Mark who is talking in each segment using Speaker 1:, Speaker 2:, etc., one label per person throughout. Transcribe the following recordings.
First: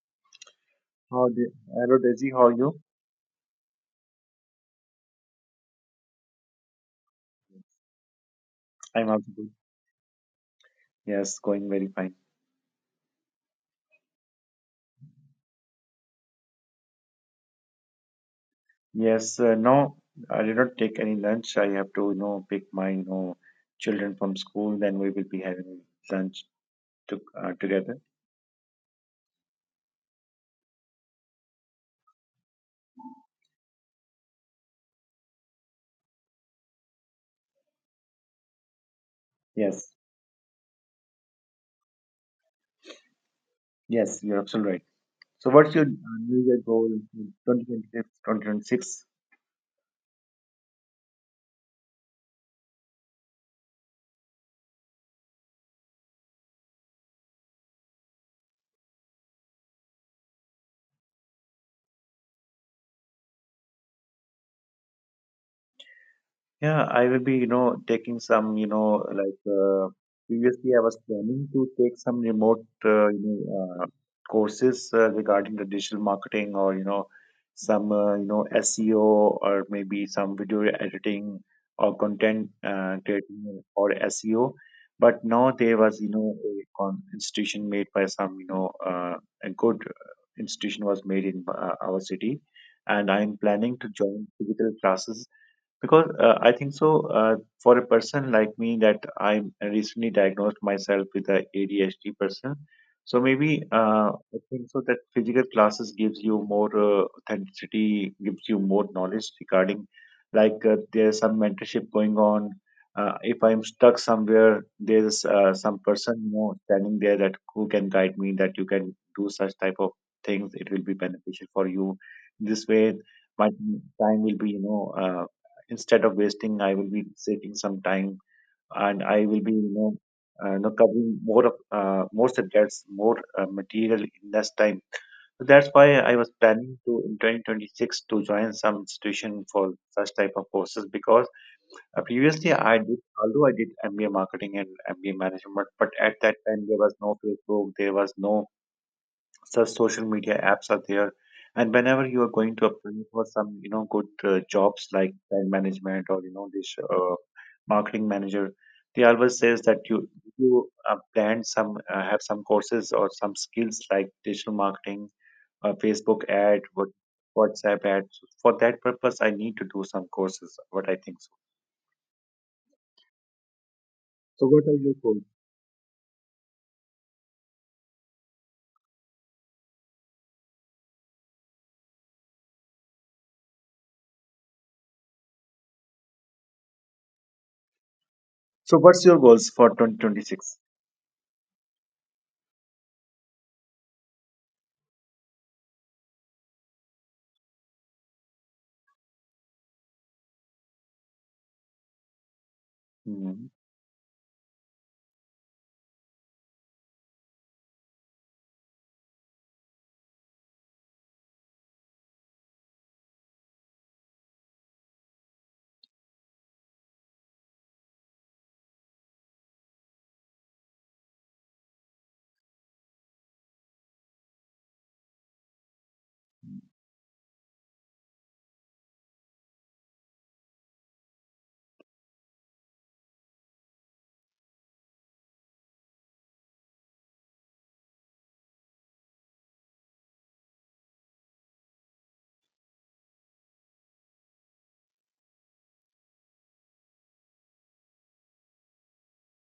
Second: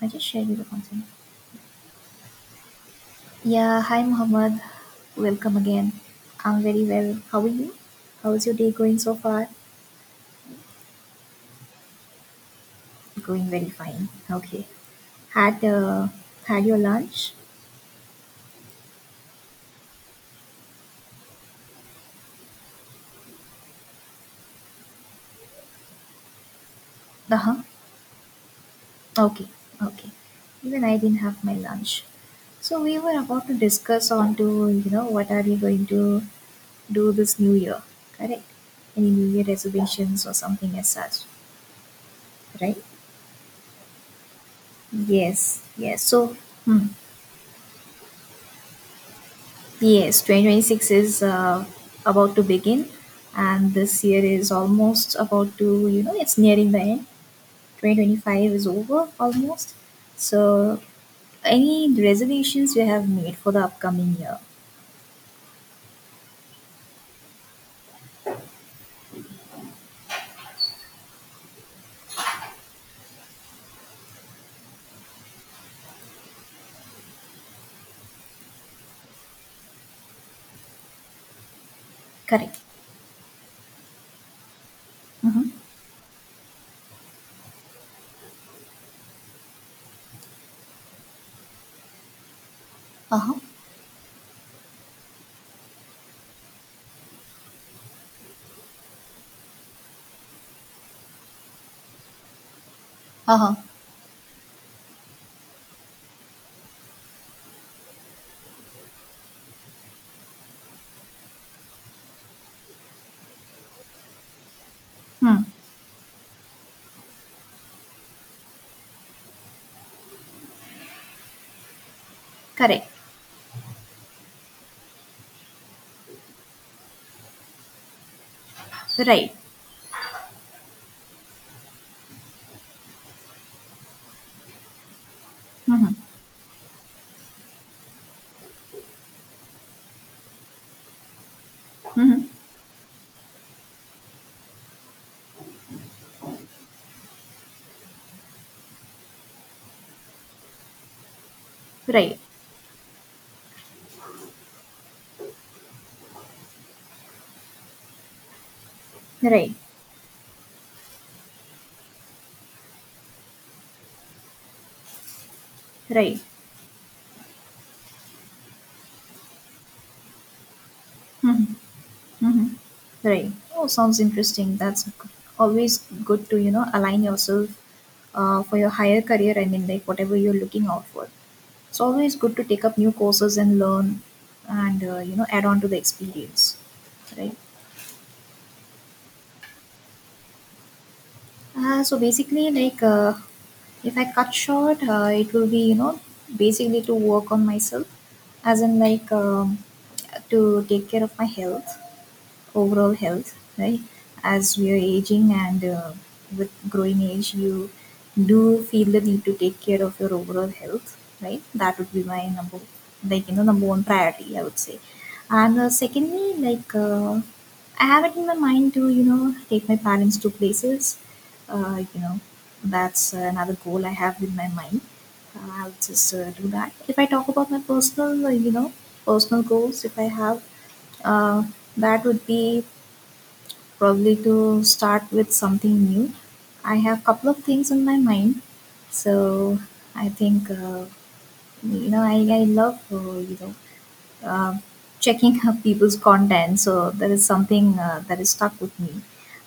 Speaker 1: I just shared you the content.
Speaker 2: How do, hello Daisy, how are you?
Speaker 1: Yeah, hi Muhammad. Welcome again. I'm very well. How are you? How's your day going
Speaker 2: I'm
Speaker 1: so
Speaker 2: also
Speaker 1: far?
Speaker 2: good. Yes, going very fine.
Speaker 1: Going very fine. Okay. Had uh, Had your lunch?
Speaker 2: Yes, no, I did not take any lunch. I have to, you know, pick my, you know, children from school. Then we will be having lunch to,
Speaker 1: Uh huh.
Speaker 2: together.
Speaker 1: Okay. Okay. Even I didn't have my lunch. So we were about to discuss on to what are we going to do this new year, correct? Any new year
Speaker 2: Yes,
Speaker 1: resolutions or something as such, right?
Speaker 2: yes, you're absolutely right. So,
Speaker 1: Yes.
Speaker 2: what's your
Speaker 1: Yes. So.
Speaker 2: New Year
Speaker 1: Hmm.
Speaker 2: goal in 2026?
Speaker 1: Yes, 2026 is about to begin, and this year is almost about to, it's nearing the end. 2025 is over almost. So, any reservations you have made for the upcoming year?
Speaker 2: Yeah, I will be, you know, taking some, you know, like previously I was planning to take some remote, courses regarding the digital marketing or, you know, some, SEO or maybe some video editing or content
Speaker 1: Correct.
Speaker 2: creating or SEO. But
Speaker 1: Mm-hmm.
Speaker 2: now there was, you know, a con institution made by some, a good institution was made in our city. And
Speaker 1: Uh-huh.
Speaker 2: I'm planning to join digital classes because I think so uh, for a person like me that I recently diagnosed myself with a ADHD person, so maybe
Speaker 1: Uh-huh.
Speaker 2: uh, I think so that physical classes gives you more authenticity, gives you more knowledge regarding, like there's some mentorship going on. If I'm stuck somewhere, there's
Speaker 1: Hmm.
Speaker 2: some person, you know, standing there that who can guide me, that you can do such type of things, it will be beneficial for you. This
Speaker 1: Correct.
Speaker 2: way my time will be, you know, instead of wasting, I will be saving some time, and I
Speaker 1: Right.
Speaker 2: will be, you know, you know, covering more of more subjects, more material in less time. So that's why
Speaker 1: Mm-hmm.
Speaker 2: I was planning to in 2026 to join some institution for such type of courses, because
Speaker 1: Mm-hmm.
Speaker 2: previously I did, although I did MBA marketing and MBA management. But at that time there was no Facebook, there was no such social media apps are there. And whenever
Speaker 1: Right.
Speaker 2: you are going to apply for some, you know, good jobs like brand management or, you know, this marketing manager, they always
Speaker 1: Right.
Speaker 2: says that you plan some have some courses or some skills like digital marketing,
Speaker 1: Right.
Speaker 2: Facebook ad, WhatsApp ad. So for that purpose I need to do some courses, what I think so.
Speaker 1: Mm-hmm. Mm-hmm. Right. Oh, sounds
Speaker 2: So
Speaker 1: interesting.
Speaker 2: what are your goals?
Speaker 1: Always good to, align yourself for your higher career. I mean, like whatever you're looking out for. It's always good to take up new courses and learn and, add on to the experience. Right.
Speaker 2: So what's your goals for 2026?
Speaker 1: So basically, if I cut short, it will be, basically to work on myself, as in, to take care of my health, overall health,
Speaker 2: Mhm.
Speaker 1: right? As we are aging and, with growing age, you do feel the need to take care of your overall health, right? That would be my number, like you know, number one priority, I would say. And secondly, I have it in my mind to take my parents to places, uh, you know, that's another goal I have in my mind. I'll just do that. If I talk about my personal, personal goals, if I have, uh, that would be probably to start with something new. I have couple of things in my mind, so I think you know, I love, uh, checking up people's content. So that is something that is stuck with me,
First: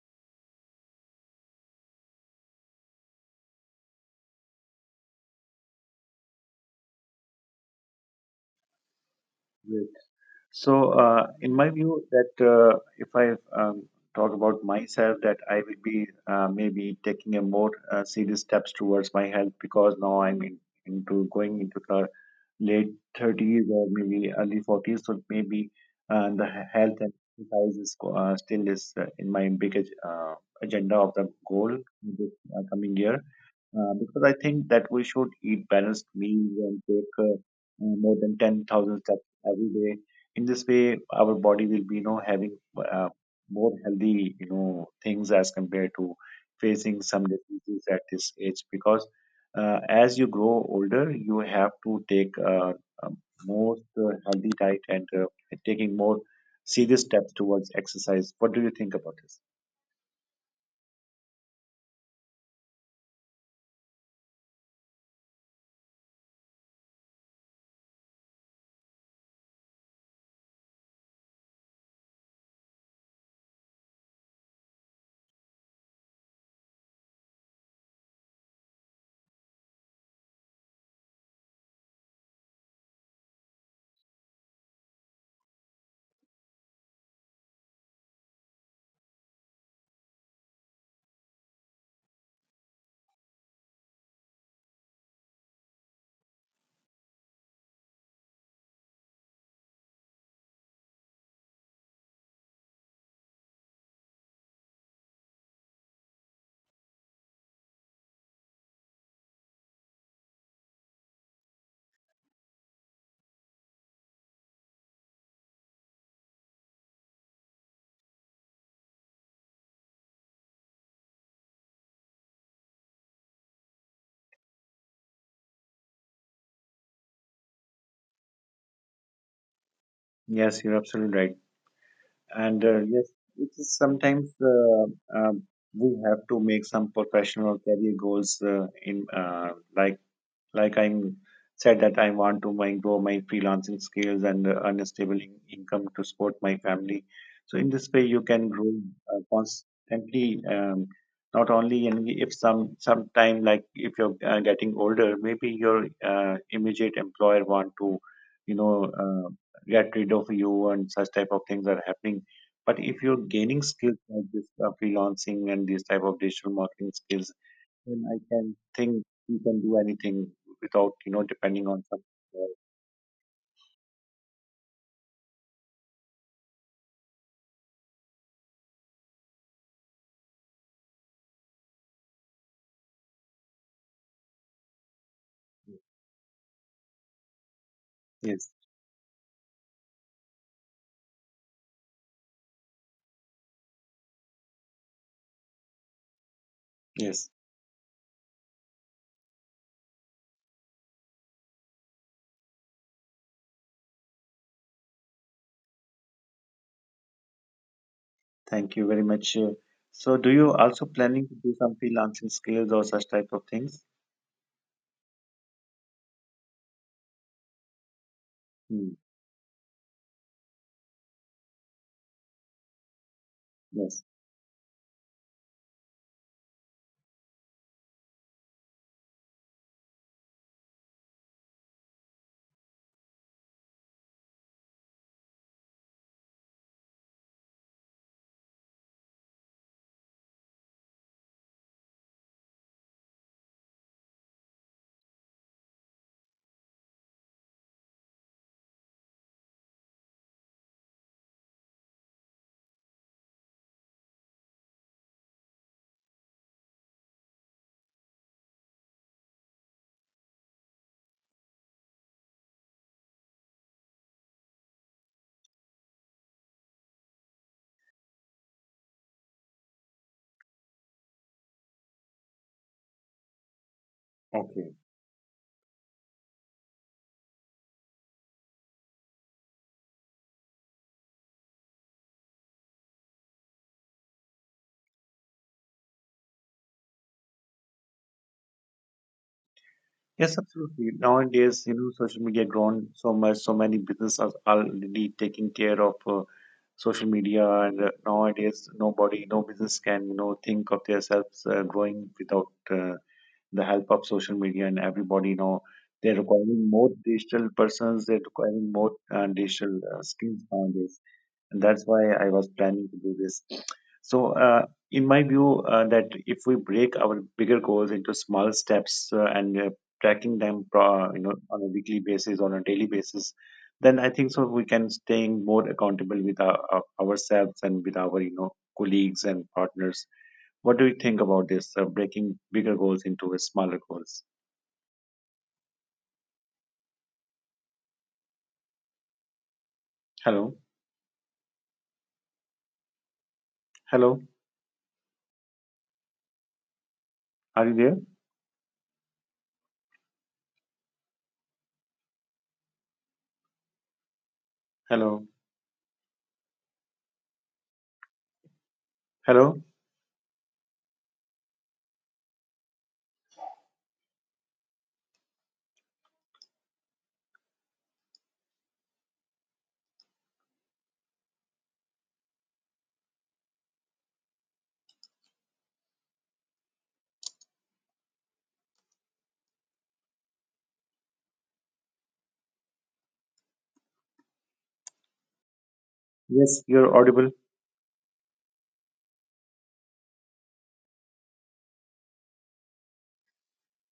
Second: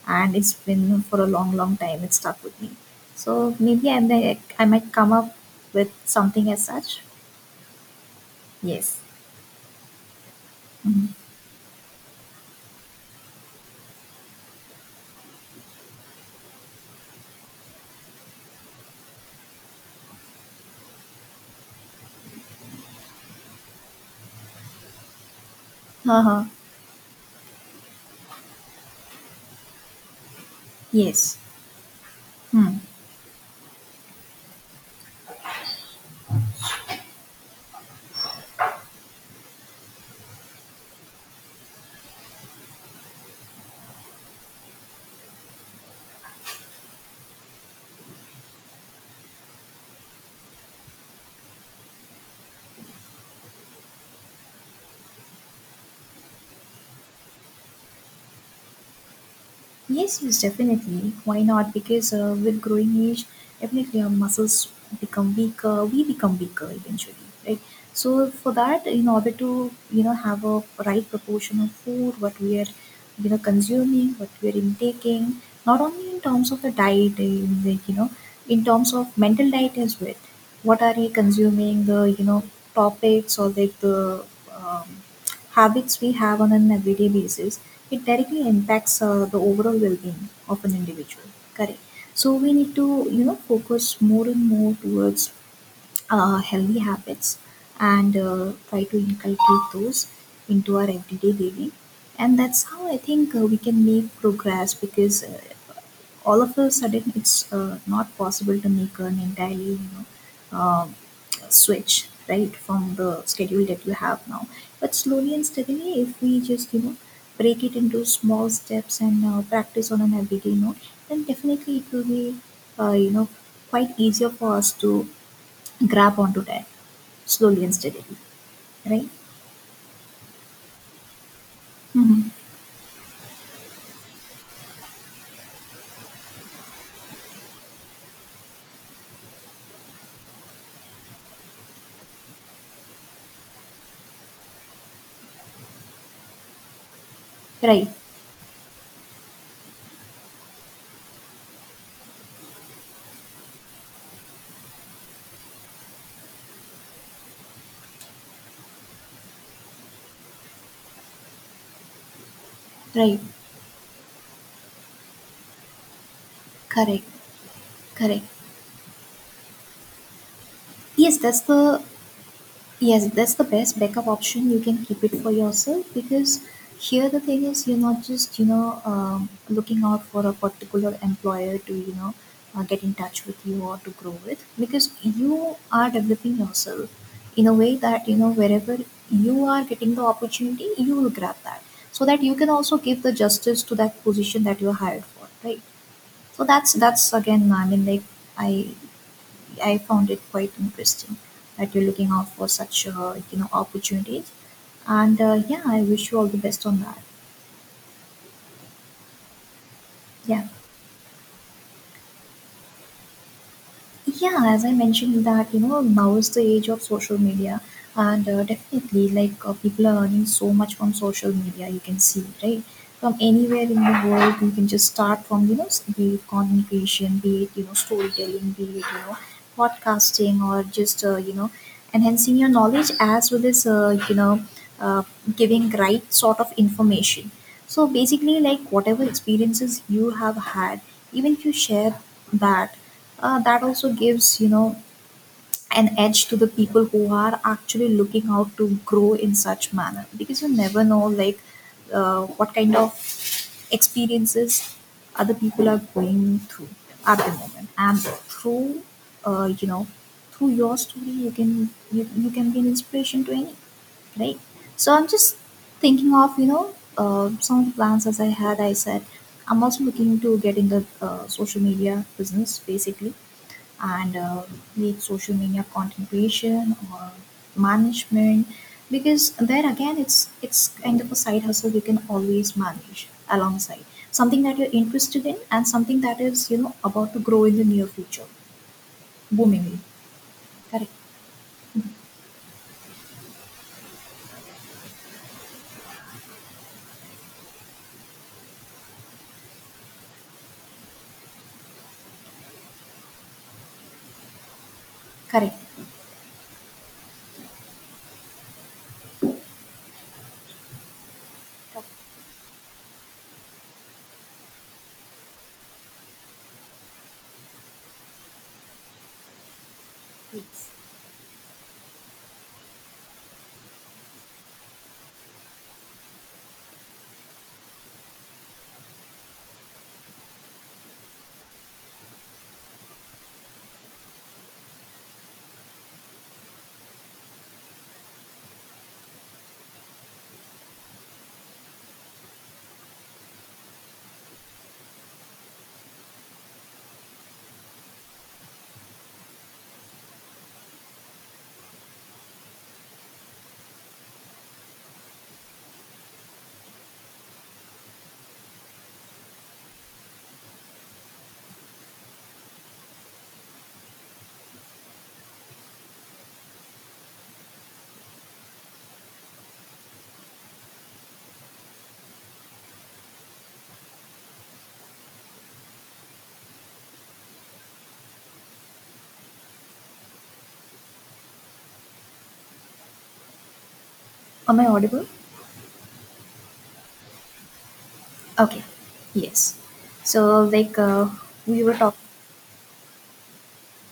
Speaker 1: and it's been for a long, long time. It's stuck with me. So maybe I might come up with something as such. Yes.
Speaker 2: So,
Speaker 1: Hmm.
Speaker 2: in my view, that if I um, talk about myself, that I will be maybe taking a more serious steps towards my health, because now I'm in, into going into the late 30s or maybe early 40s. So maybe uh,
Speaker 1: Uh-huh.
Speaker 2: the he- health and exercise still is in my biggest agenda of the
Speaker 1: Yes.
Speaker 2: goal in this
Speaker 1: Hmm.
Speaker 2: coming year, because I think that we should eat balanced meals and take more than 10,000 steps every day. In this way, our body will be, you know, having more healthy, you know, things as compared to facing some diseases at this age. Because as you grow older, you have to take a most healthy diet and taking more serious steps towards exercise. What do you think about this?
Speaker 1: Yes, yes, definitely. Why not? Because with growing age, definitely our muscles become weaker. We become weaker eventually, right? So for that, in order to have a right proportion of food, what we are consuming, what we are intaking, not only in terms of the diet, in the, in terms of mental diet as well. What are we consuming? The, topics or like the, um, habits we have on an everyday basis, it directly impacts the overall well-being of an individual. Correct. So we need to, focus more and more towards healthy habits and try to inculcate those into our everyday living. And that's how I think we can make progress because all of a sudden it's not possible to make an entirely, um switch right from the schedule that you have now, but slowly and steadily if we just break it into small steps and practice on an everyday note, then definitely it will be, uh, you know quite easier for us to grab onto that slowly and steadily, right.
Speaker 2: Yes, you're absolutely right.
Speaker 1: Hmm.
Speaker 2: And yes, it is sometimes um we have to make some professional career goals in like like I'm said that I want to grow my freelancing skills and earn a stable income to support my family. So in this
Speaker 1: Right.
Speaker 2: way you can grow constantly, not only in if some sometime, like if you're getting older, maybe your immediate employer want to, you know, uh, get rid of you and such type of things are happening. But if
Speaker 1: Right.
Speaker 2: you're gaining skills like this freelancing and these type of digital marketing
Speaker 1: Correct.
Speaker 2: skills, then I
Speaker 1: Correct.
Speaker 2: can think we can do anything without, you
Speaker 1: yes
Speaker 2: know,
Speaker 1: that's
Speaker 2: depending
Speaker 1: the
Speaker 2: on some. uh,
Speaker 1: Yes, that's the best backup option. You can keep it for yourself because here the thing is you're not just looking out for a particular employer to get in touch with you or to grow with, because you are developing yourself in a way that,
Speaker 2: Yes,
Speaker 1: wherever you are getting the opportunity you will grab that, so that you can also give the justice to that position that you're hired for, right? So that's
Speaker 2: yes.
Speaker 1: again, I mean, like, I I found it quite interesting that you're looking out for such, opportunities. And yeah, I wish you all the best on that.
Speaker 2: Thank you very much. So, do
Speaker 1: Yeah.
Speaker 2: you also planning to do some freelancing skills or such type of things?
Speaker 1: Yeah, as I mentioned that, now is the age of social media, and
Speaker 2: Hmm.
Speaker 1: definitely, people are earning so much from social media, you can see, right? From anywhere in the
Speaker 2: Yes.
Speaker 1: world, you can just start from, be it content, be it, storytelling, be it, podcasting, or just, enhancing your knowledge as well as, uh, giving right sort of information. So basically, like, whatever experiences you have had, even if you share that, that also gives, an edge to the people who are actually looking out to grow in such manner, because you never know like what kind of experiences other people are going through at the moment, and through, uh, you know through your story, you can be an inspiration to anyone, right? So I'm just thinking of, some of the plans as I had. I said I'm also looking to get in the social media business basically, and
Speaker 2: Okay.
Speaker 1: lead social media content creation or management, because there again it's kind of a side hustle you can always manage alongside something that you're interested in and something that is, about to grow in the near future boomingly.
Speaker 2: Yes,
Speaker 1: Correct,
Speaker 2: absolutely. Nowadays, you know, social media grown so much. So many businesses are already taking care of social media. And nowadays, no business can, you know, think of themselves growing without the help of social media. And everybody
Speaker 1: correct.
Speaker 2: know they're requiring more digital persons, they're requiring more digital skills nowadays. And that's why I was planning to do this. So in my view that if we break our bigger goals into small steps and tracking them
Speaker 1: Yes.
Speaker 2: you know, on a weekly basis, on a daily basis, then I think so we can staying more accountable with ourselves and with our, you know, colleagues and partners. What do you think about this? Breaking bigger goals into smaller goals. Hello, hello. Are you there? Hello, hello.
Speaker 1: Am I audible?
Speaker 2: Yes, you're audible.
Speaker 1: Okay, yes. So, we were talking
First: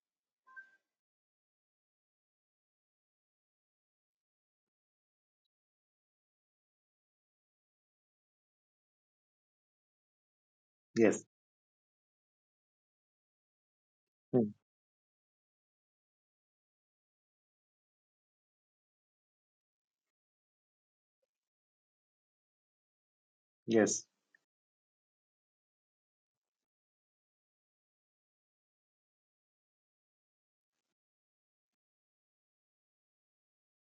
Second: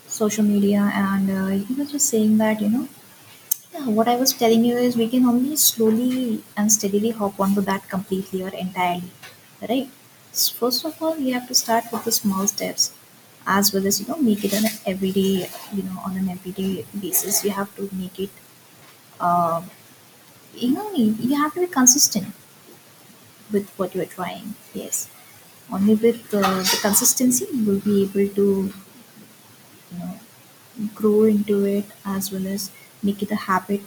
Speaker 1: social media, and he was just saying that, yeah, what I was telling you is we can only slowly and steadily hop onto that completely or entirely, right? First of all,
Speaker 2: Yes.
Speaker 1: we have to start with the small steps, as well as, make
Speaker 2: Hmm.
Speaker 1: it an everyday, on an everyday basis. You have to make it, uh, you have to be consistent with what
Speaker 2: yes,
Speaker 1: you're trying. Yes. Only with the consistency you will be able to, you know, grow into it as well as make it a habit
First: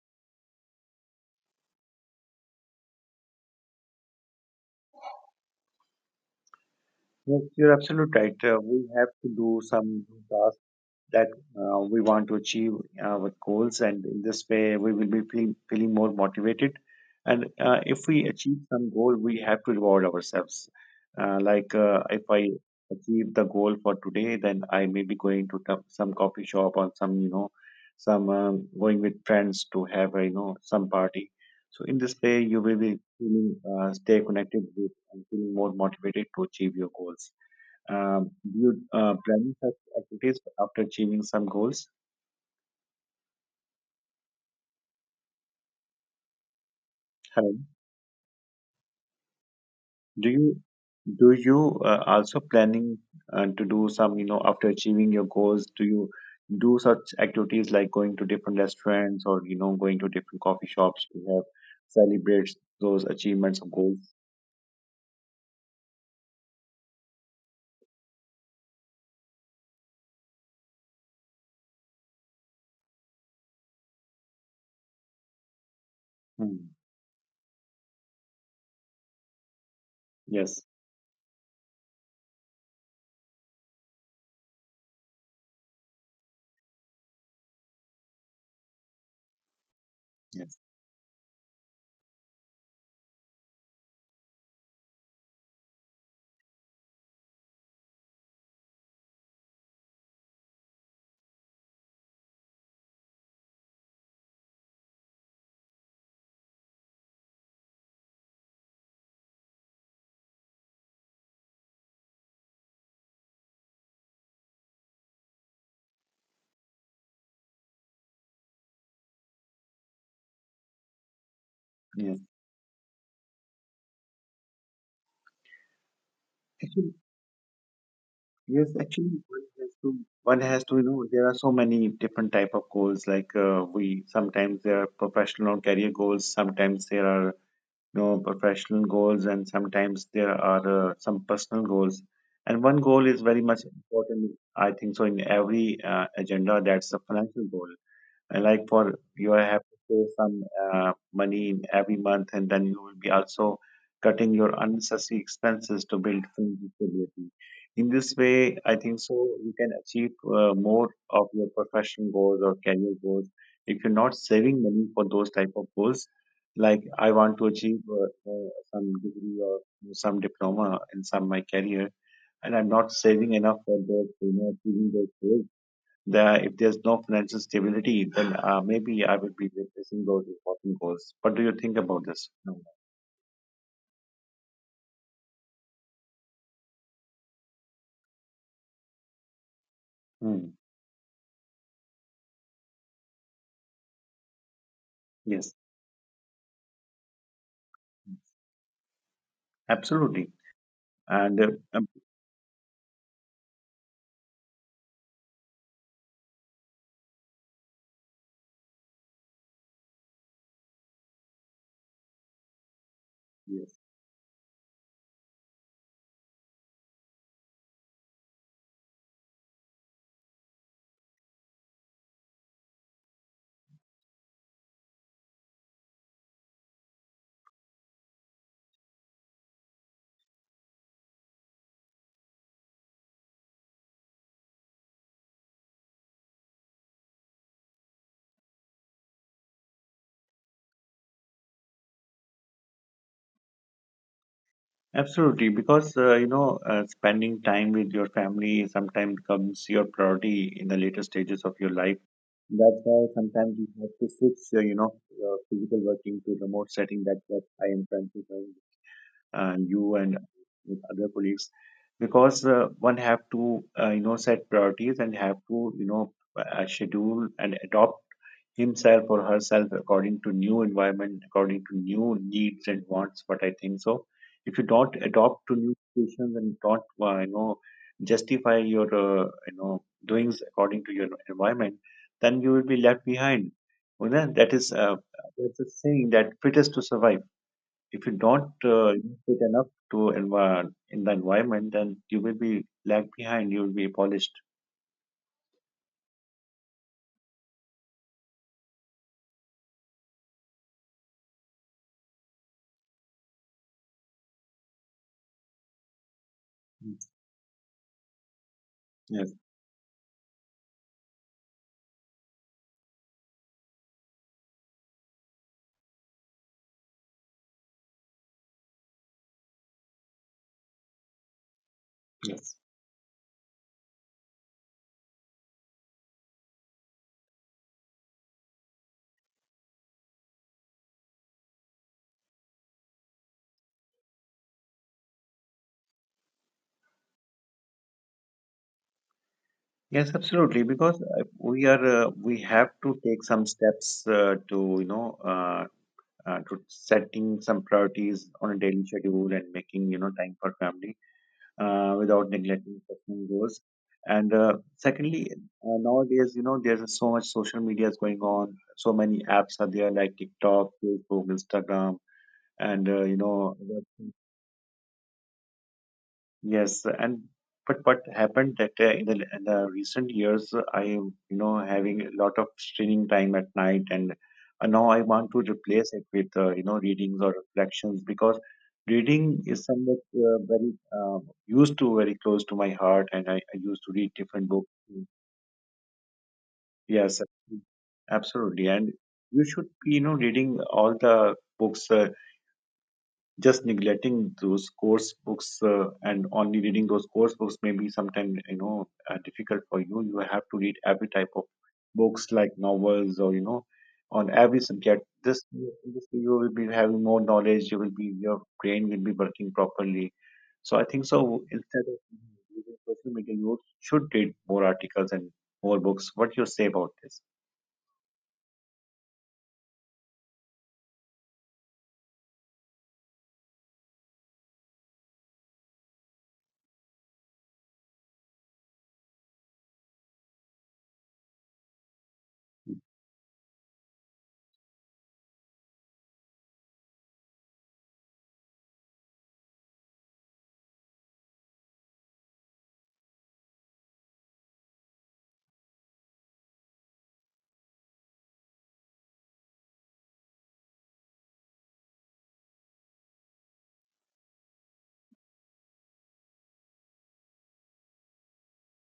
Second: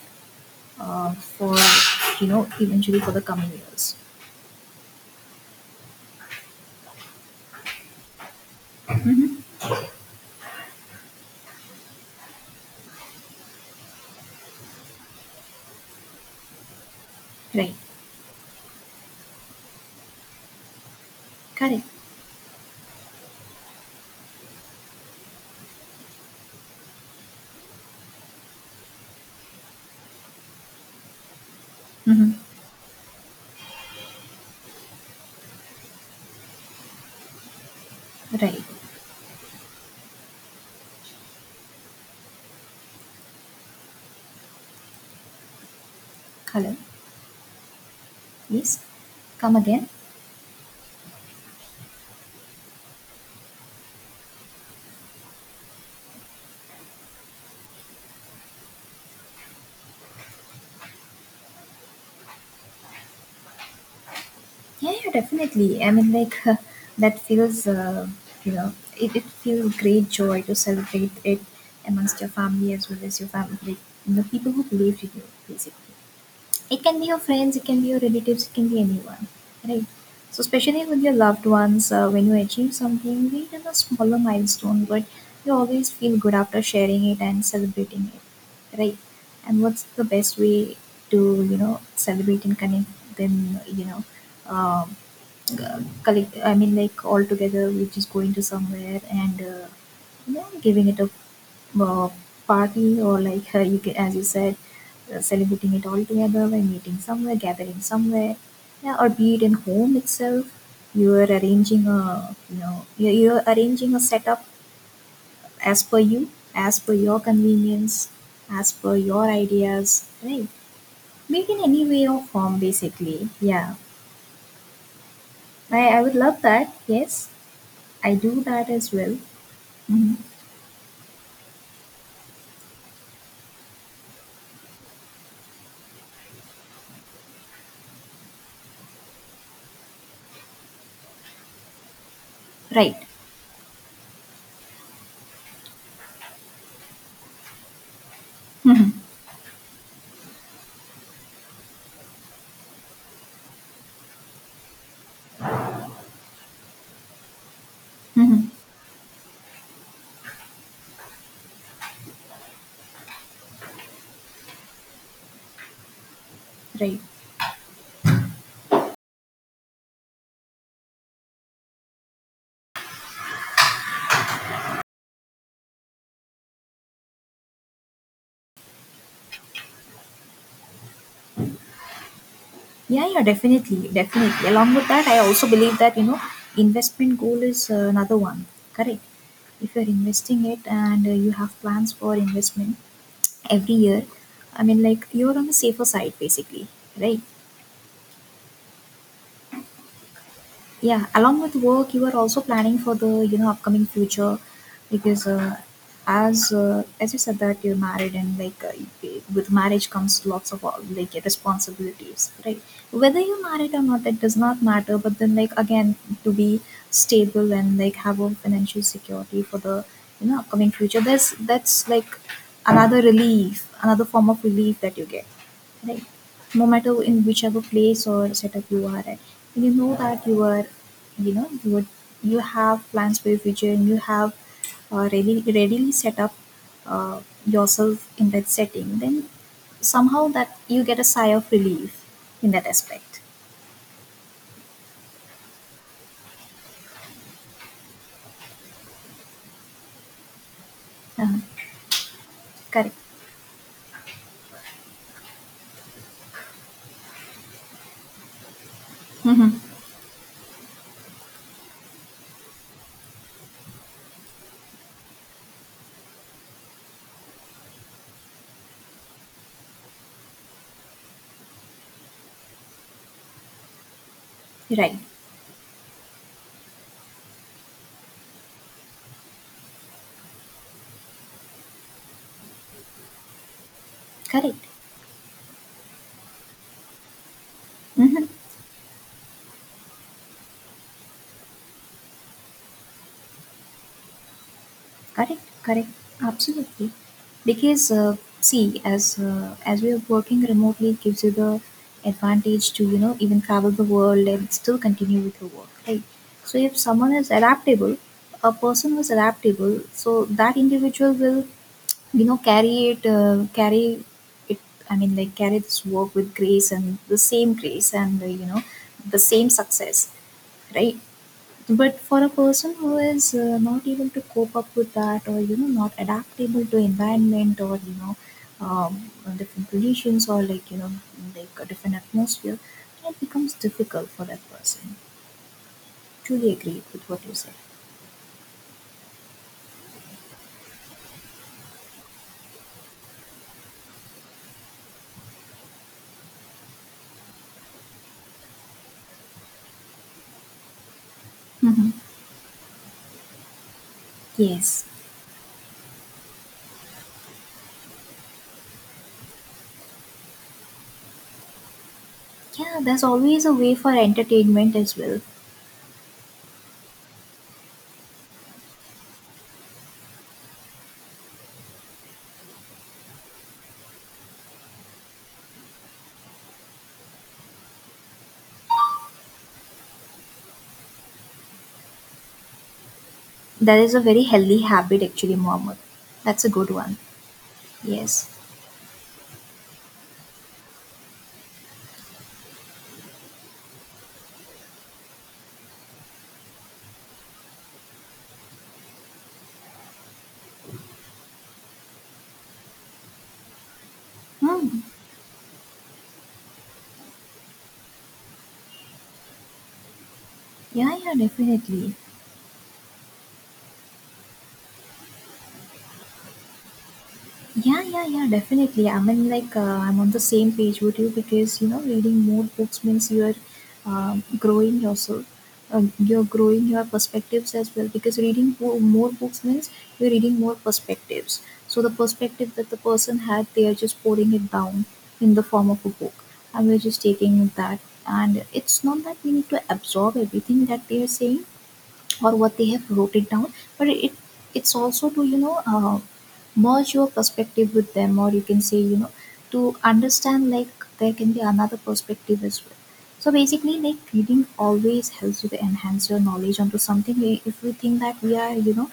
Speaker 1: for, eventually for the coming years,
Speaker 2: yes. You're absolutely right. We have to do some tasks that we want to achieve our goals, and in this way we will be feeling more motivated. And
Speaker 1: right.
Speaker 2: if we achieve some goal, we have to reward ourselves.
Speaker 1: Correct.
Speaker 2: If I achieve the goal for today, then I may be going to some coffee shop or some, you know, some, going with friends to have a, you know, some party. So in this
Speaker 1: Mm-hmm.
Speaker 2: way you will be feeling stay connected with and feeling more motivated to achieve your goals. uh, do
Speaker 1: Right.
Speaker 2: you plan such activities after achieving some goals?
Speaker 1: Hello.
Speaker 2: Hello.
Speaker 1: Yes. Come again.
Speaker 2: Do you do you also planning to do some, you know, after achieving your goals? Do you do such activities like going to different restaurants or, you know, going to different coffee shops to have celebrate those achievements of goals?
Speaker 1: Yeah, yeah, definitely, I mean, like, that feels, you know it feels great joy to celebrate it amongst your family as well as your family like, people who believe in you basically.
Speaker 2: Hmm.
Speaker 1: It can be your friends, it can be your relatives, it can be anyone, right? So
Speaker 2: Yes,
Speaker 1: especially with your loved ones, when you achieve something, be it is a smaller milestone, but you always feel good after sharing it and celebrating it, right? And what's the best
Speaker 2: yes,
Speaker 1: way to, celebrate and connect them, um, collect, I mean, like, all together, which is going to somewhere and, giving it a, uh, party, or you can, as you said, celebrating it all together by meeting somewhere, gathering somewhere, yeah, or be it in home itself. You are arranging a, you are arranging a setup as per you, as per your convenience, as per your ideas, right? Make in any way
Speaker 2: yes.
Speaker 1: or form, basically. Yeah, I would love that. Yes, I do
Speaker 2: Yes,
Speaker 1: that as well.
Speaker 2: actually,
Speaker 1: Hmm.
Speaker 2: one has to, you know, there are so many different type of goals. Like we sometimes, there are professional or career goals. Sometimes there are, you know, professional goals, and sometimes there are some personal goals. And one
Speaker 1: Right.
Speaker 2: goal is very much important, I think, so in every agenda. That's the financial goal. And like
Speaker 1: Hmm.
Speaker 2: for you have to pay some money in every month, and then you will be also cutting your unnecessary expenses to build financial stability. In this
Speaker 1: Hmm.
Speaker 2: way I think so you can achieve more of your professional goals or career goals if you're not saving money for those type of goals. Like
Speaker 1: Right.
Speaker 2: I want to achieve some degree or some diploma in some my career, and I'm not saving enough for those, you know, achieving those goals. The If there's no financial stability, then maybe I will be replacing those important goals. What do you think about this? No.
Speaker 1: Yeah, yeah, definitely, definitely. Along with that, I also believe that, investment goal is another one. Correct. If you're investing
Speaker 2: Hmm.
Speaker 1: it and you have plans for investment every year, I mean, like, you're on
Speaker 2: Yes,
Speaker 1: the safer side, basically, right?
Speaker 2: absolutely.
Speaker 1: Yeah,
Speaker 2: And
Speaker 1: along with
Speaker 2: um,
Speaker 1: work, you are also planning for the, upcoming future, because as you said that you're married and with marriage comes lots of, like, responsibilities, right? Whether you're
Speaker 2: yes.
Speaker 1: married or not, that does not matter. But then, like, again, to be stable and like have a financial security for the, upcoming future, that's like another relief, another form of relief that you get, right? No matter in whichever place or setup you are at, that you are, you know you would you have plans for your future and you have ready readily set up, uh, yourself in that setting, then somehow that you get a sigh of relief in that aspect.
Speaker 2: Absolutely, because you know, spending time with your family sometimes becomes your priority in the later
Speaker 1: uh,
Speaker 2: stages of your life. That's
Speaker 1: Correct.
Speaker 2: why sometimes you have to switch, you know, your physical working to remote setting. That's what I am trying to do,
Speaker 1: Hmm.
Speaker 2: you, and with other colleagues. Because one have to you know, set priorities and have to, you know, schedule and adopt himself or herself according to new environment, according to new needs and wants, what I think so. If you
Speaker 1: Right.
Speaker 2: don't adopt to new situations and don't you know, justify your you know, doings according to your environment, then you will be left behind. You know,
Speaker 1: Correct.
Speaker 2: that's a saying that fittest to survive. If you
Speaker 1: Hmm.
Speaker 2: don't input enough to in the environment, then you will be lag behind. You will be polished.
Speaker 1: Correct, correct, absolutely. Because see, as we are working remotely, it gives you the advantage to, even travel the world and still continue with your work, right? So if
Speaker 2: Mm.
Speaker 1: someone is adaptable, a person was
Speaker 2: Yes,
Speaker 1: adaptable, so that individual will, carry it. I mean, like, carry this work with grace and the same grace and, the same success, right? But for a
Speaker 2: yes,
Speaker 1: person who is not able to cope up with that or not adaptable to environment or um, different conditions or like a different atmosphere, it becomes difficult for that person. Truly agree with what you said.
Speaker 2: Yes, absolutely. Because we have to take some steps to, you know, to setting some priorities on a daily schedule and making, you know, time for family
Speaker 1: Hmm.
Speaker 2: without neglecting personal goals. And
Speaker 1: Yes.
Speaker 2: secondly, nowadays, you know, there's so much social media is going on. So many apps are there like TikTok, Facebook, Instagram,
Speaker 1: Yeah,
Speaker 2: and
Speaker 1: there's always a way for entertainment as well.
Speaker 2: yes and but what happened that in the recent years, I am having a lot of streaming time at night. And now I want to replace it with readings or reflections, because reading is somewhat very, uh, used to very close to my heart, and I
Speaker 1: That
Speaker 2: used to
Speaker 1: is a
Speaker 2: read
Speaker 1: very
Speaker 2: different
Speaker 1: healthy
Speaker 2: books.
Speaker 1: habit actually, Mohammed. That's a good one.
Speaker 2: Yes,
Speaker 1: Yes.
Speaker 2: absolutely. And you should be, you know, reading all the books, just neglecting those course books, and only reading those course books may be sometimes, difficult for you. You have to read every type of books like novels, or you know, on every
Speaker 1: Hmm.
Speaker 2: subject. This, you will be having more knowledge, you will be, your brain will be working properly. So I
Speaker 1: Yeah,
Speaker 2: think
Speaker 1: yeah,
Speaker 2: so. Instead
Speaker 1: definitely.
Speaker 2: of using social media, you should read more articles and more books. What you say about this?
Speaker 1: Yeah, yeah, yeah, definitely. I mean, like, I'm on the same page with you because, you know, reading more books means you're growing yourself. You're growing your perspectives as well because more books means you're reading more perspectives. So, the perspective that the person had, they are just pouring it down in the form of a book. And we're just taking that. And it's not that we need to absorb everything that they are saying, or what they have wrote it down, but it's also to merge your perspective with them, or you can say, you know, to understand like there can be another perspective as well. So basically, like, reading always helps you to enhance your knowledge onto something. We- if we think that we are, you know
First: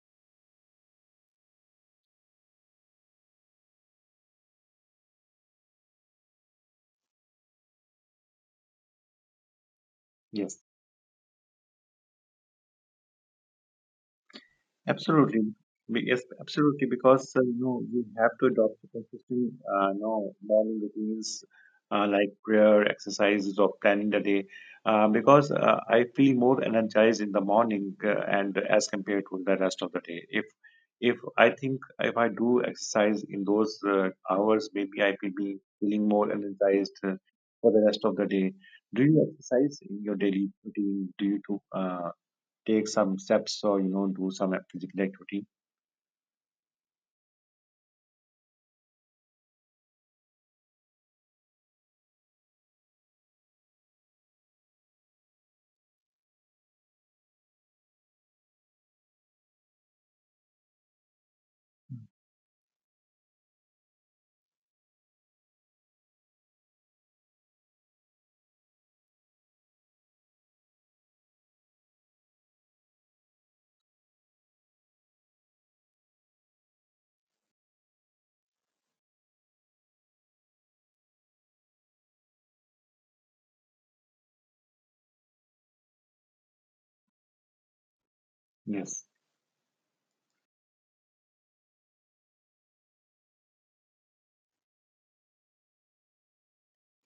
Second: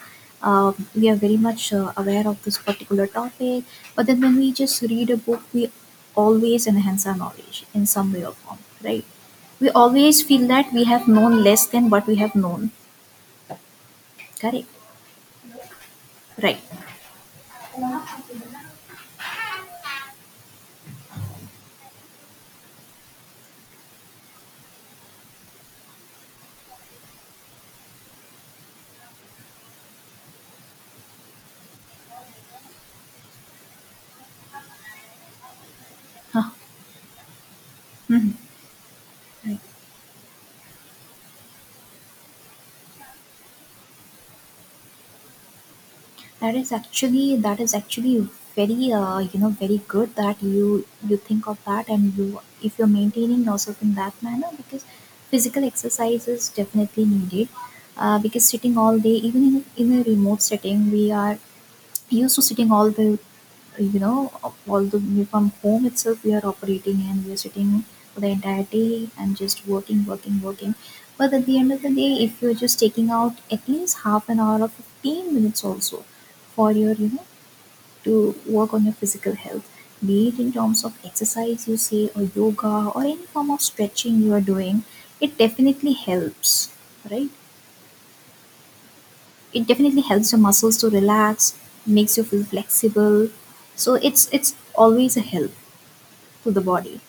Speaker 1: um, we are very much aware of this particular topic, but then when we just read a book, we always enhance our knowledge in some way or form, right? We always feel
Speaker 2: Yes.
Speaker 1: that we have known less than what we have known. Correct.
Speaker 2: Absolutely. Yes,
Speaker 1: Right.
Speaker 2: absolutely. Because you know, you have to adopt a consistent, you, morning routines, like prayer, exercises, or planning the day. Because I feel more energized in the morning, and as compared to the rest of the day. If I think, if I do exercise in those hours, maybe I will be feeling more
Speaker 1: Huh.
Speaker 2: energized for the rest of the
Speaker 1: Mhm.
Speaker 2: day. Do you
Speaker 1: Right.
Speaker 2: exercise in your daily routine? Do you do? Take some steps, or you know, do some physical activity?
Speaker 1: That is actually, that is actually very you know, very good that you think of that, and you, if you're maintaining yourself in that manner, because physical exercise is definitely needed, because sitting all day, even in a remote setting, we are used to sitting all the, you know, although we from home itself we are operating and we are sitting for the entire day and just working, working, working. But at the end of the day, if you're just taking out at least half an hour or 15 minutes also for your, you know, to work on your physical health, be it in terms of exercise, you say, or yoga, or any form of stretching you are doing, it definitely helps, right?
Speaker 2: Yes.
Speaker 1: It definitely helps your muscles to relax, makes you feel flexible, so it's always a help to the body.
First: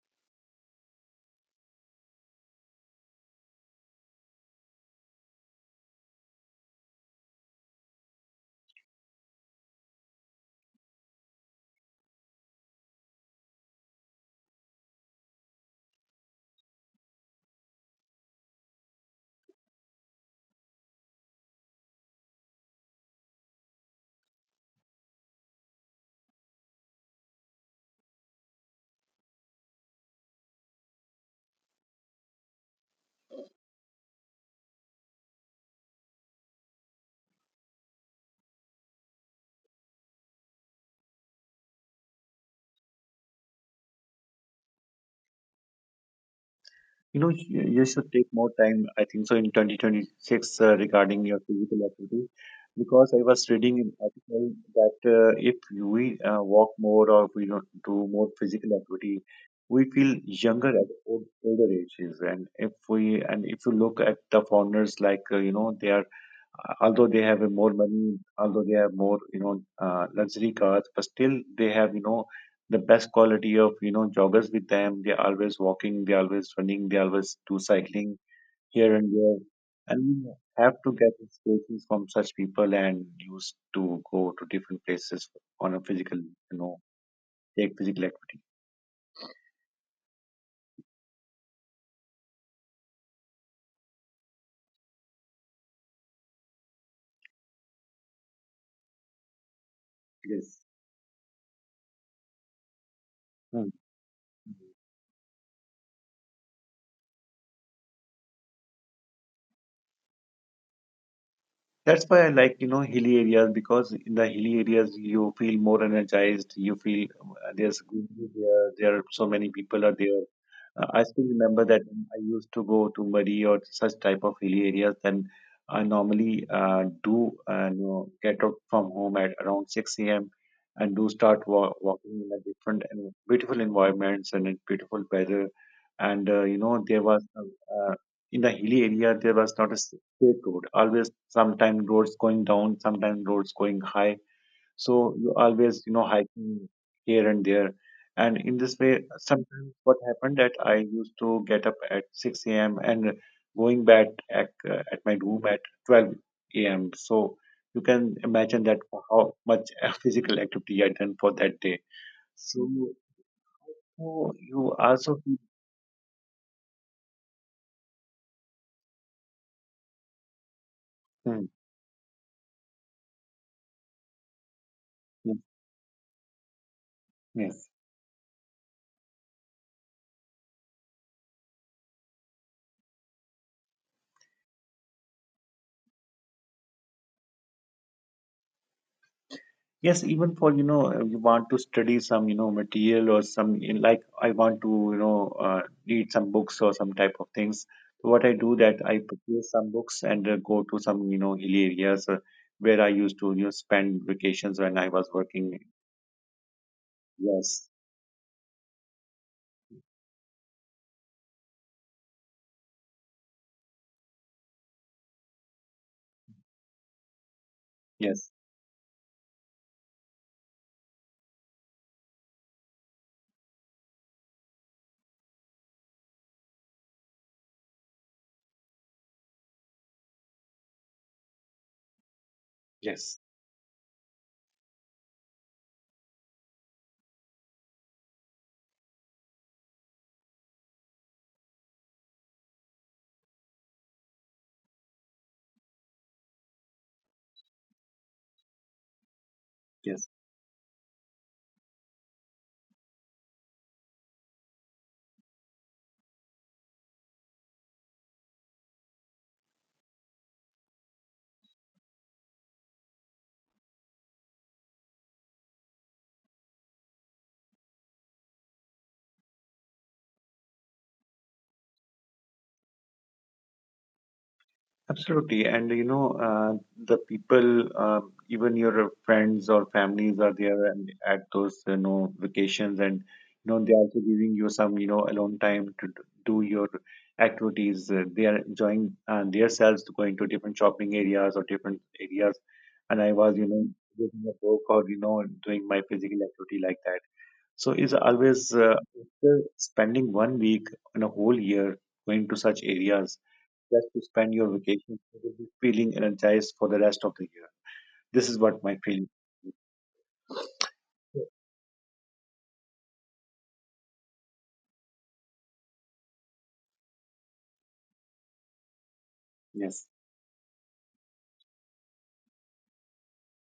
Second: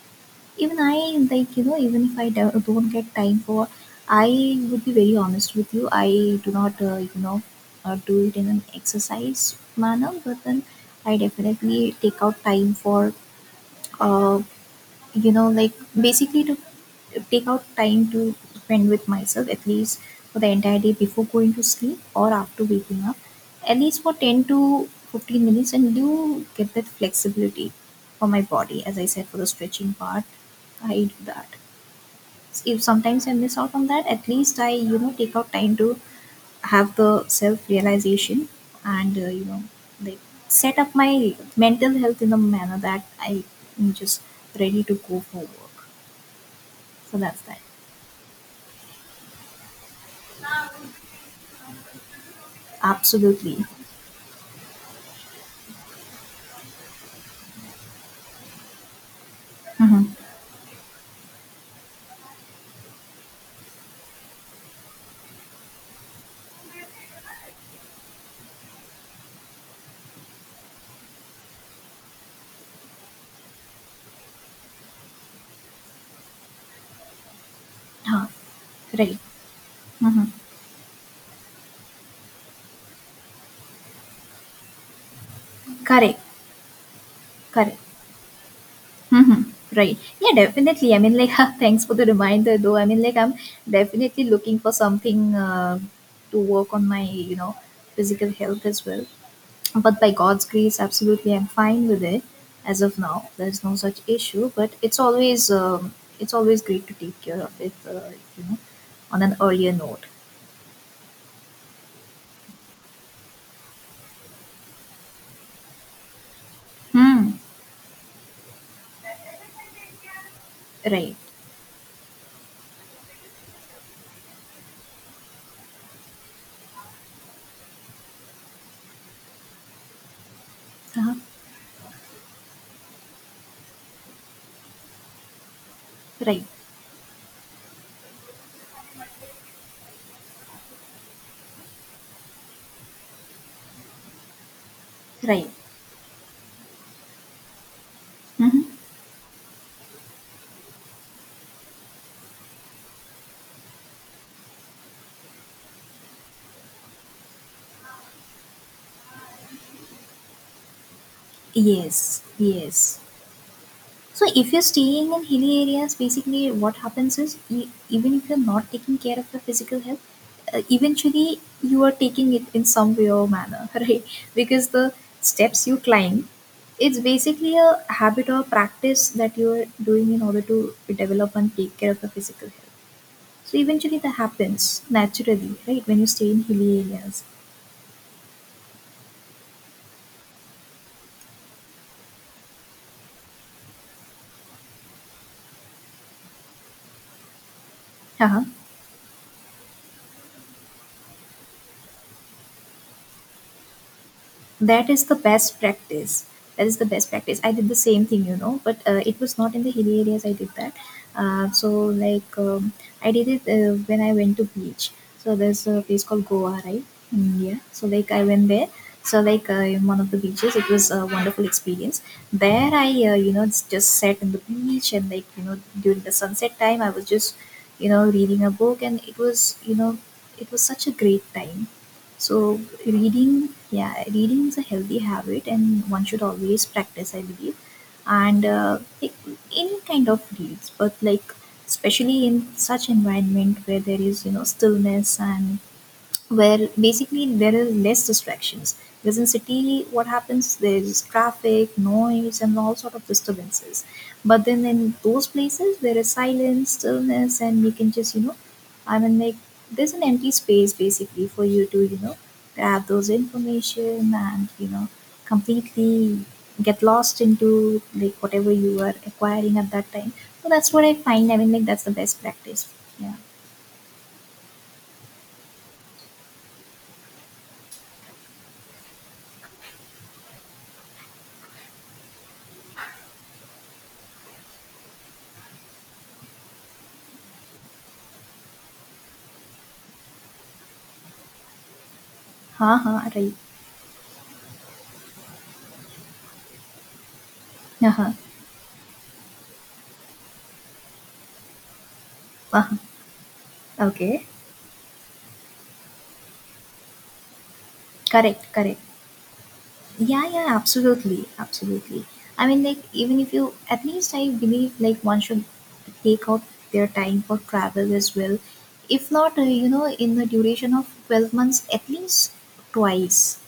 Speaker 1: Even I, like, you know, even if I don't get time for, I would be very honest with you. I do not, do it in an exercise manner, but then I definitely take out time for, uh, you know like basically to take out time to spend with myself, at least for the entire day, before going to sleep or after waking up, at least for 10 to 15 minutes, and do get that flexibility for my body. As I said, for the stretching part, I do that. If sometimes I miss out on that, at least I, you know, take out time to have the self realization, and you know, they set up my mental health in a manner that I am just ready to go for work. So
Speaker 2: You know,
Speaker 1: that's
Speaker 2: you
Speaker 1: that.
Speaker 2: you should take more time, I think so, in 2026, regarding your physical activity, because I was
Speaker 1: Absolutely.
Speaker 2: reading an article that if we walk more or we don't do more physical activity, we feel
Speaker 1: Mhm.
Speaker 2: younger at older ages. And if we, and if you look at the founders, like you know, they are, although they have more money, although they have more, you know, luxury cars, but still they have, you know, the best quality of, you know, joggers with them. They're always walking, they're always running, they always do cycling
Speaker 1: Huh.
Speaker 2: here and
Speaker 1: Right.
Speaker 2: there. And
Speaker 1: Mhm.
Speaker 2: we have to get inspirations from such people and used to go to different places on a physical,
Speaker 1: Correct.
Speaker 2: you know, take
Speaker 1: Correct.
Speaker 2: physical activity.
Speaker 1: Mhm. Right. Yeah, definitely. I mean, like, thanks for the reminder, though. I mean, like, I'm definitely looking for something to work on my, you know, physical health as well. But by God's
Speaker 2: Yes.
Speaker 1: grace, absolutely, I'm fine with it as of now. There's
Speaker 2: Hmm.
Speaker 1: no such issue. But it's always great to take care of it, you know, on an earlier note.
Speaker 2: That's why I like, you know, hilly areas, because in the hilly areas you feel more energized. You feel
Speaker 1: Hmm.
Speaker 2: there's greenery there, there are so many people are there. I
Speaker 1: Right.
Speaker 2: still remember that when I used to go to Murray or such type of hilly areas. Then I normally do you know, get out from home at around 6 a.m. and do
Speaker 1: Uh-huh.
Speaker 2: start walking in a different and beautiful environments and in beautiful weather. And
Speaker 1: Right.
Speaker 2: you know, there was uh, in the hilly area there was not a straight road always, sometimes roads going down, sometimes roads going high. So you
Speaker 1: Right.
Speaker 2: always, you know, hiking here and there. And in
Speaker 1: Mhm.
Speaker 2: this way sometimes what happened that I used to get up at 6 a.m. and going back at my room at 12 a.m. So you can imagine that how much physical activity I done for that day.
Speaker 1: Yes,
Speaker 2: So you
Speaker 1: yes. So if you're
Speaker 2: you
Speaker 1: staying
Speaker 2: also
Speaker 1: in
Speaker 2: feel,
Speaker 1: hilly areas, basically what happens is, even if you're not taking care of your physical health, eventually
Speaker 2: hmm,
Speaker 1: you are taking it in some way or manner, right? Because the
Speaker 2: yes,
Speaker 1: steps you climb, it's basically
Speaker 2: yes.
Speaker 1: a habit or practice that you're doing in order to develop and take care of your physical health. So eventually that happens naturally, right? When you stay in hilly areas.
Speaker 2: Yes, even for you know, you want to study some, you know, material, or some, like I want to, you know, read some books or some type of things. So what I do that I purchase some books and go to some, you know, hilly areas where I used to, you know, spend vacations when I
Speaker 1: That is
Speaker 2: was
Speaker 1: the
Speaker 2: working.
Speaker 1: best practice. That is the best practice. I did
Speaker 2: Yes,
Speaker 1: the same thing, you know, but it was not in the hilly areas I did that. uh, so like um, I did it when I went to beach. So there's a place called Goa, right? In India. So like I
Speaker 2: yes,
Speaker 1: went there. So like, in one of the beaches, it was a wonderful experience. There I, you know, just sat in the beach, and like, you know, during the sunset time, I was just, you know, reading a book, and it was, you know, it was such a great time. So
Speaker 2: yes,
Speaker 1: reading, yeah, reading is a healthy habit, and one should always practice, I believe. And like, any kind of reads, but like, especially in such environment where there is, you know, stillness, and where basically there are less distractions. Because in city,
Speaker 2: yes.
Speaker 1: what happens, there is traffic, noise, and all sort of disturbances. But then in those places, there is silence, stillness, and you can just, you know, I mean, like, there's an empty space basically for you to, you know, grab those information and, you know, completely get lost into like whatever you are acquiring at that time. So that's what I find. I mean, like that's the best practice. Yeah.
Speaker 2: Absolutely, and you know, the people, even your friends or families are there, and at those, you know, vacations, and you know, they're also giving you some, you know, alone time to do your activities. They are enjoying themselves to going to different shopping areas or different areas,
Speaker 1: Ha
Speaker 2: and
Speaker 1: ha.
Speaker 2: I
Speaker 1: Right.
Speaker 2: was, you know, doing a book, or you know, doing my physical activity like that. So it's
Speaker 1: Ha.
Speaker 2: always after spending one week in a whole year, going to such
Speaker 1: Huh.
Speaker 2: areas just to
Speaker 1: Okay.
Speaker 2: spend your vacation, you will be feeling energized for the rest of the year. This is
Speaker 1: Correct,
Speaker 2: what my
Speaker 1: correct.
Speaker 2: feeling.
Speaker 1: Yeah, yeah, absolutely,
Speaker 2: Is.
Speaker 1: absolutely. I mean, like, even if you, at least I believe, like, one should take out their time for travel as well. If not, you
Speaker 2: Yes.
Speaker 1: know, in the duration of 12 months, at least twice.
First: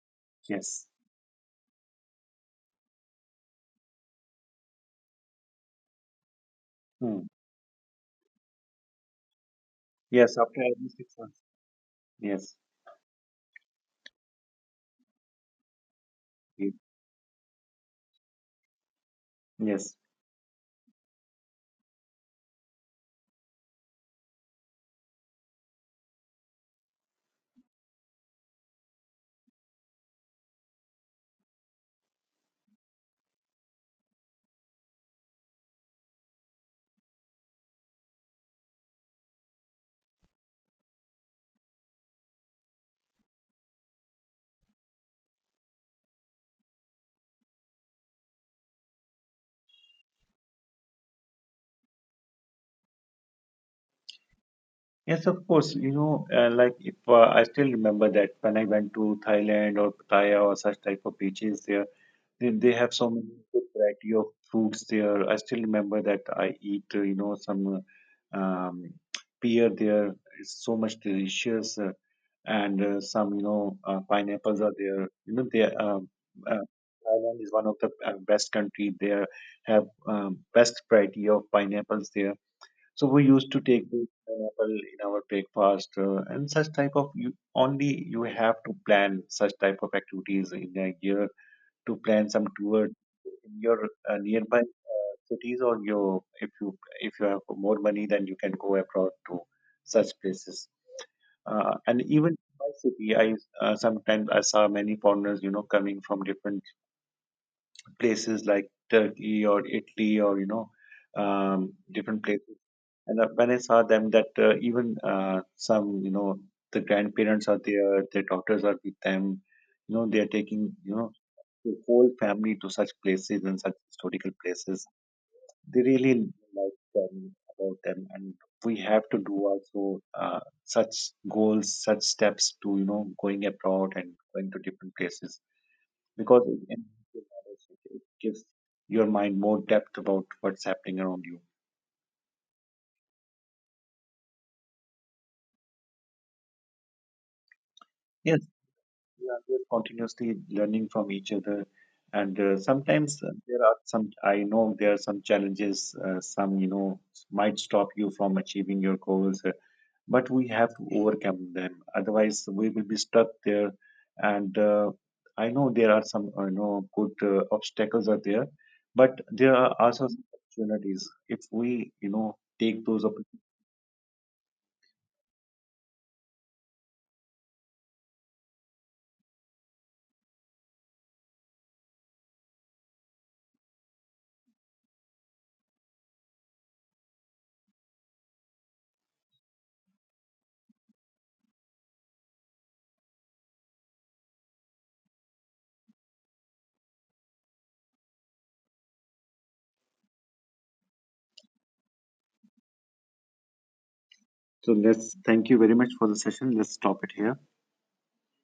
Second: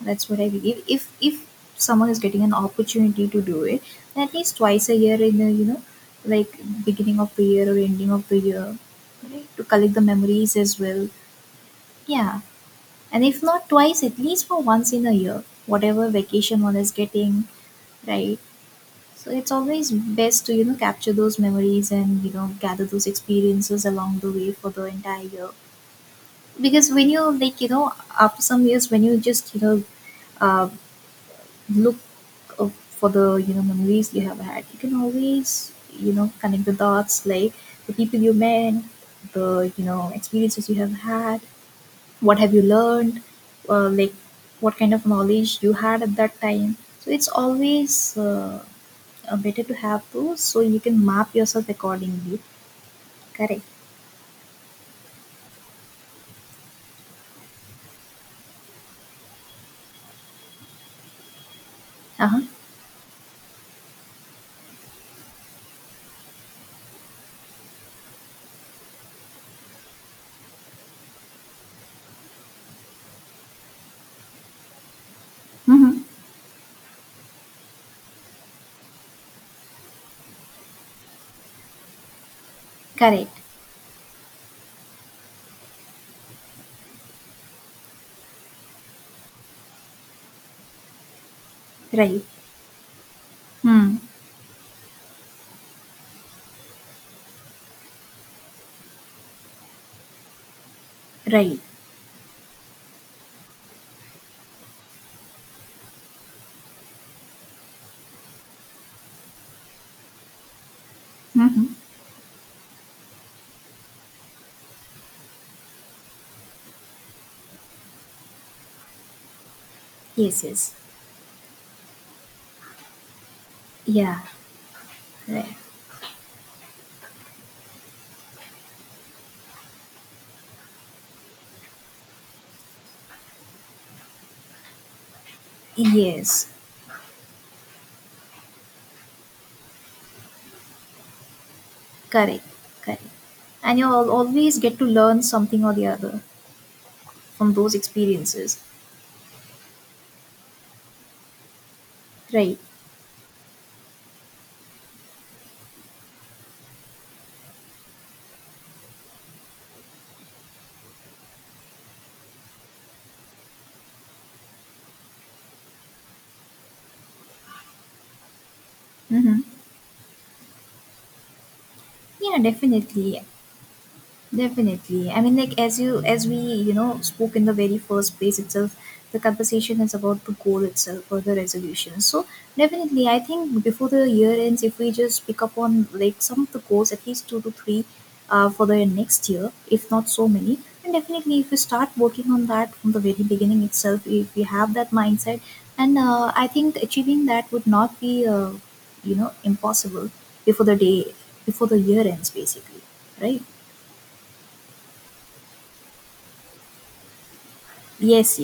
Speaker 1: That's what I believe.
Speaker 2: Yes.
Speaker 1: If someone is getting an opportunity to do it, then at least twice a year, in the, you know, like, beginning
Speaker 2: Hmm.
Speaker 1: of the year or ending of the year, right? To collect the
Speaker 2: Yes,
Speaker 1: memories
Speaker 2: after
Speaker 1: as
Speaker 2: every
Speaker 1: well.
Speaker 2: 6 months.
Speaker 1: Yeah.
Speaker 2: Yes.
Speaker 1: And if not twice, at least for once in a year, whatever vacation
Speaker 2: ye-
Speaker 1: one is getting, right? So it's always
Speaker 2: Yes.
Speaker 1: best to, you know, capture those memories and, you know, gather those experiences along the way for the entire year. Because when you, like, you know, after some years, when you just, you know, uh, look, uh, for the, you know, memories you have had, you can always, you know, connect the dots, like the people you met, the, you know, experiences you have had, what have you learned, like what kind of knowledge you had at that time. So it's always better to have those, so you can map yourself accordingly. Correct.
Speaker 2: Yes, of course. You know, like if I still remember that when I went to Thailand or Pattaya or such type of beaches there,
Speaker 1: Uh-huh.
Speaker 2: They have so many good variety of fruits there. I still remember that I eat, you know, some, uh, um, pear there. It's so much delicious, and some, you know, pineapples are there. You know, they,
Speaker 1: Mm-hmm.
Speaker 2: uh, Thailand is one of the best country. They have, best variety of pineapples there. So we
Speaker 1: Correct.
Speaker 2: used to take the pineapple in our breakfast, and such type of, you only, you have to plan such type of activities in a year, to
Speaker 1: Right.
Speaker 2: plan some tour in your
Speaker 1: Hmm.
Speaker 2: nearby cities, or your, if you, if you have more money, then you can go abroad to such places.
Speaker 1: Right.
Speaker 2: And even in my city, I sometimes I saw many foreigners, you know, coming from different places like Turkey or Italy, or you know,
Speaker 1: Mm-hmm.
Speaker 2: different places. And when I saw them that even some, you know, the grandparents are there, their daughters are with them, you know, they are
Speaker 1: Yes,
Speaker 2: taking,
Speaker 1: yes.
Speaker 2: you know, your whole family to such places and such
Speaker 1: Yeah.
Speaker 2: historical places.
Speaker 1: Right.
Speaker 2: They really like them about them, and we have to do also, such goals, such steps, to you know, going abroad and going to different places, because
Speaker 1: Yes.
Speaker 2: it enhances your knowledge, it gives your mind more depth about what's happening around you.
Speaker 1: Correct, correct. And you'll always get to learn something or the other from those
Speaker 2: Yes,
Speaker 1: experiences.
Speaker 2: we are continuously learning from each other. And
Speaker 1: Right.
Speaker 2: sometimes there are some, I know there are some challenges, some, you know, might stop you from achieving your goals. But we have to overcome them, otherwise we will be stuck there. And I know there are some you know, good obstacles are there, but
Speaker 1: Mm-hmm.
Speaker 2: there are also some opportunities, if we, you know,
Speaker 1: Yeah,
Speaker 2: take those
Speaker 1: definitely.
Speaker 2: opportunities.
Speaker 1: Definitely. I mean, like, as you, as we, you know, spoke in the very first place itself, the conversation is about the goal itself or the resolution. So definitely, I think before the year ends, if we just pick up on like some of the goals, at least two to three, for the next year, if not so many, and definitely if we start working on that from the very beginning itself, if we have that mindset, and I think achieving that would not be impossible before the day, before the year ends, basically, right?
Speaker 2: So let's, thank you very much for the session, let's stop it here.
Speaker 1: Yes,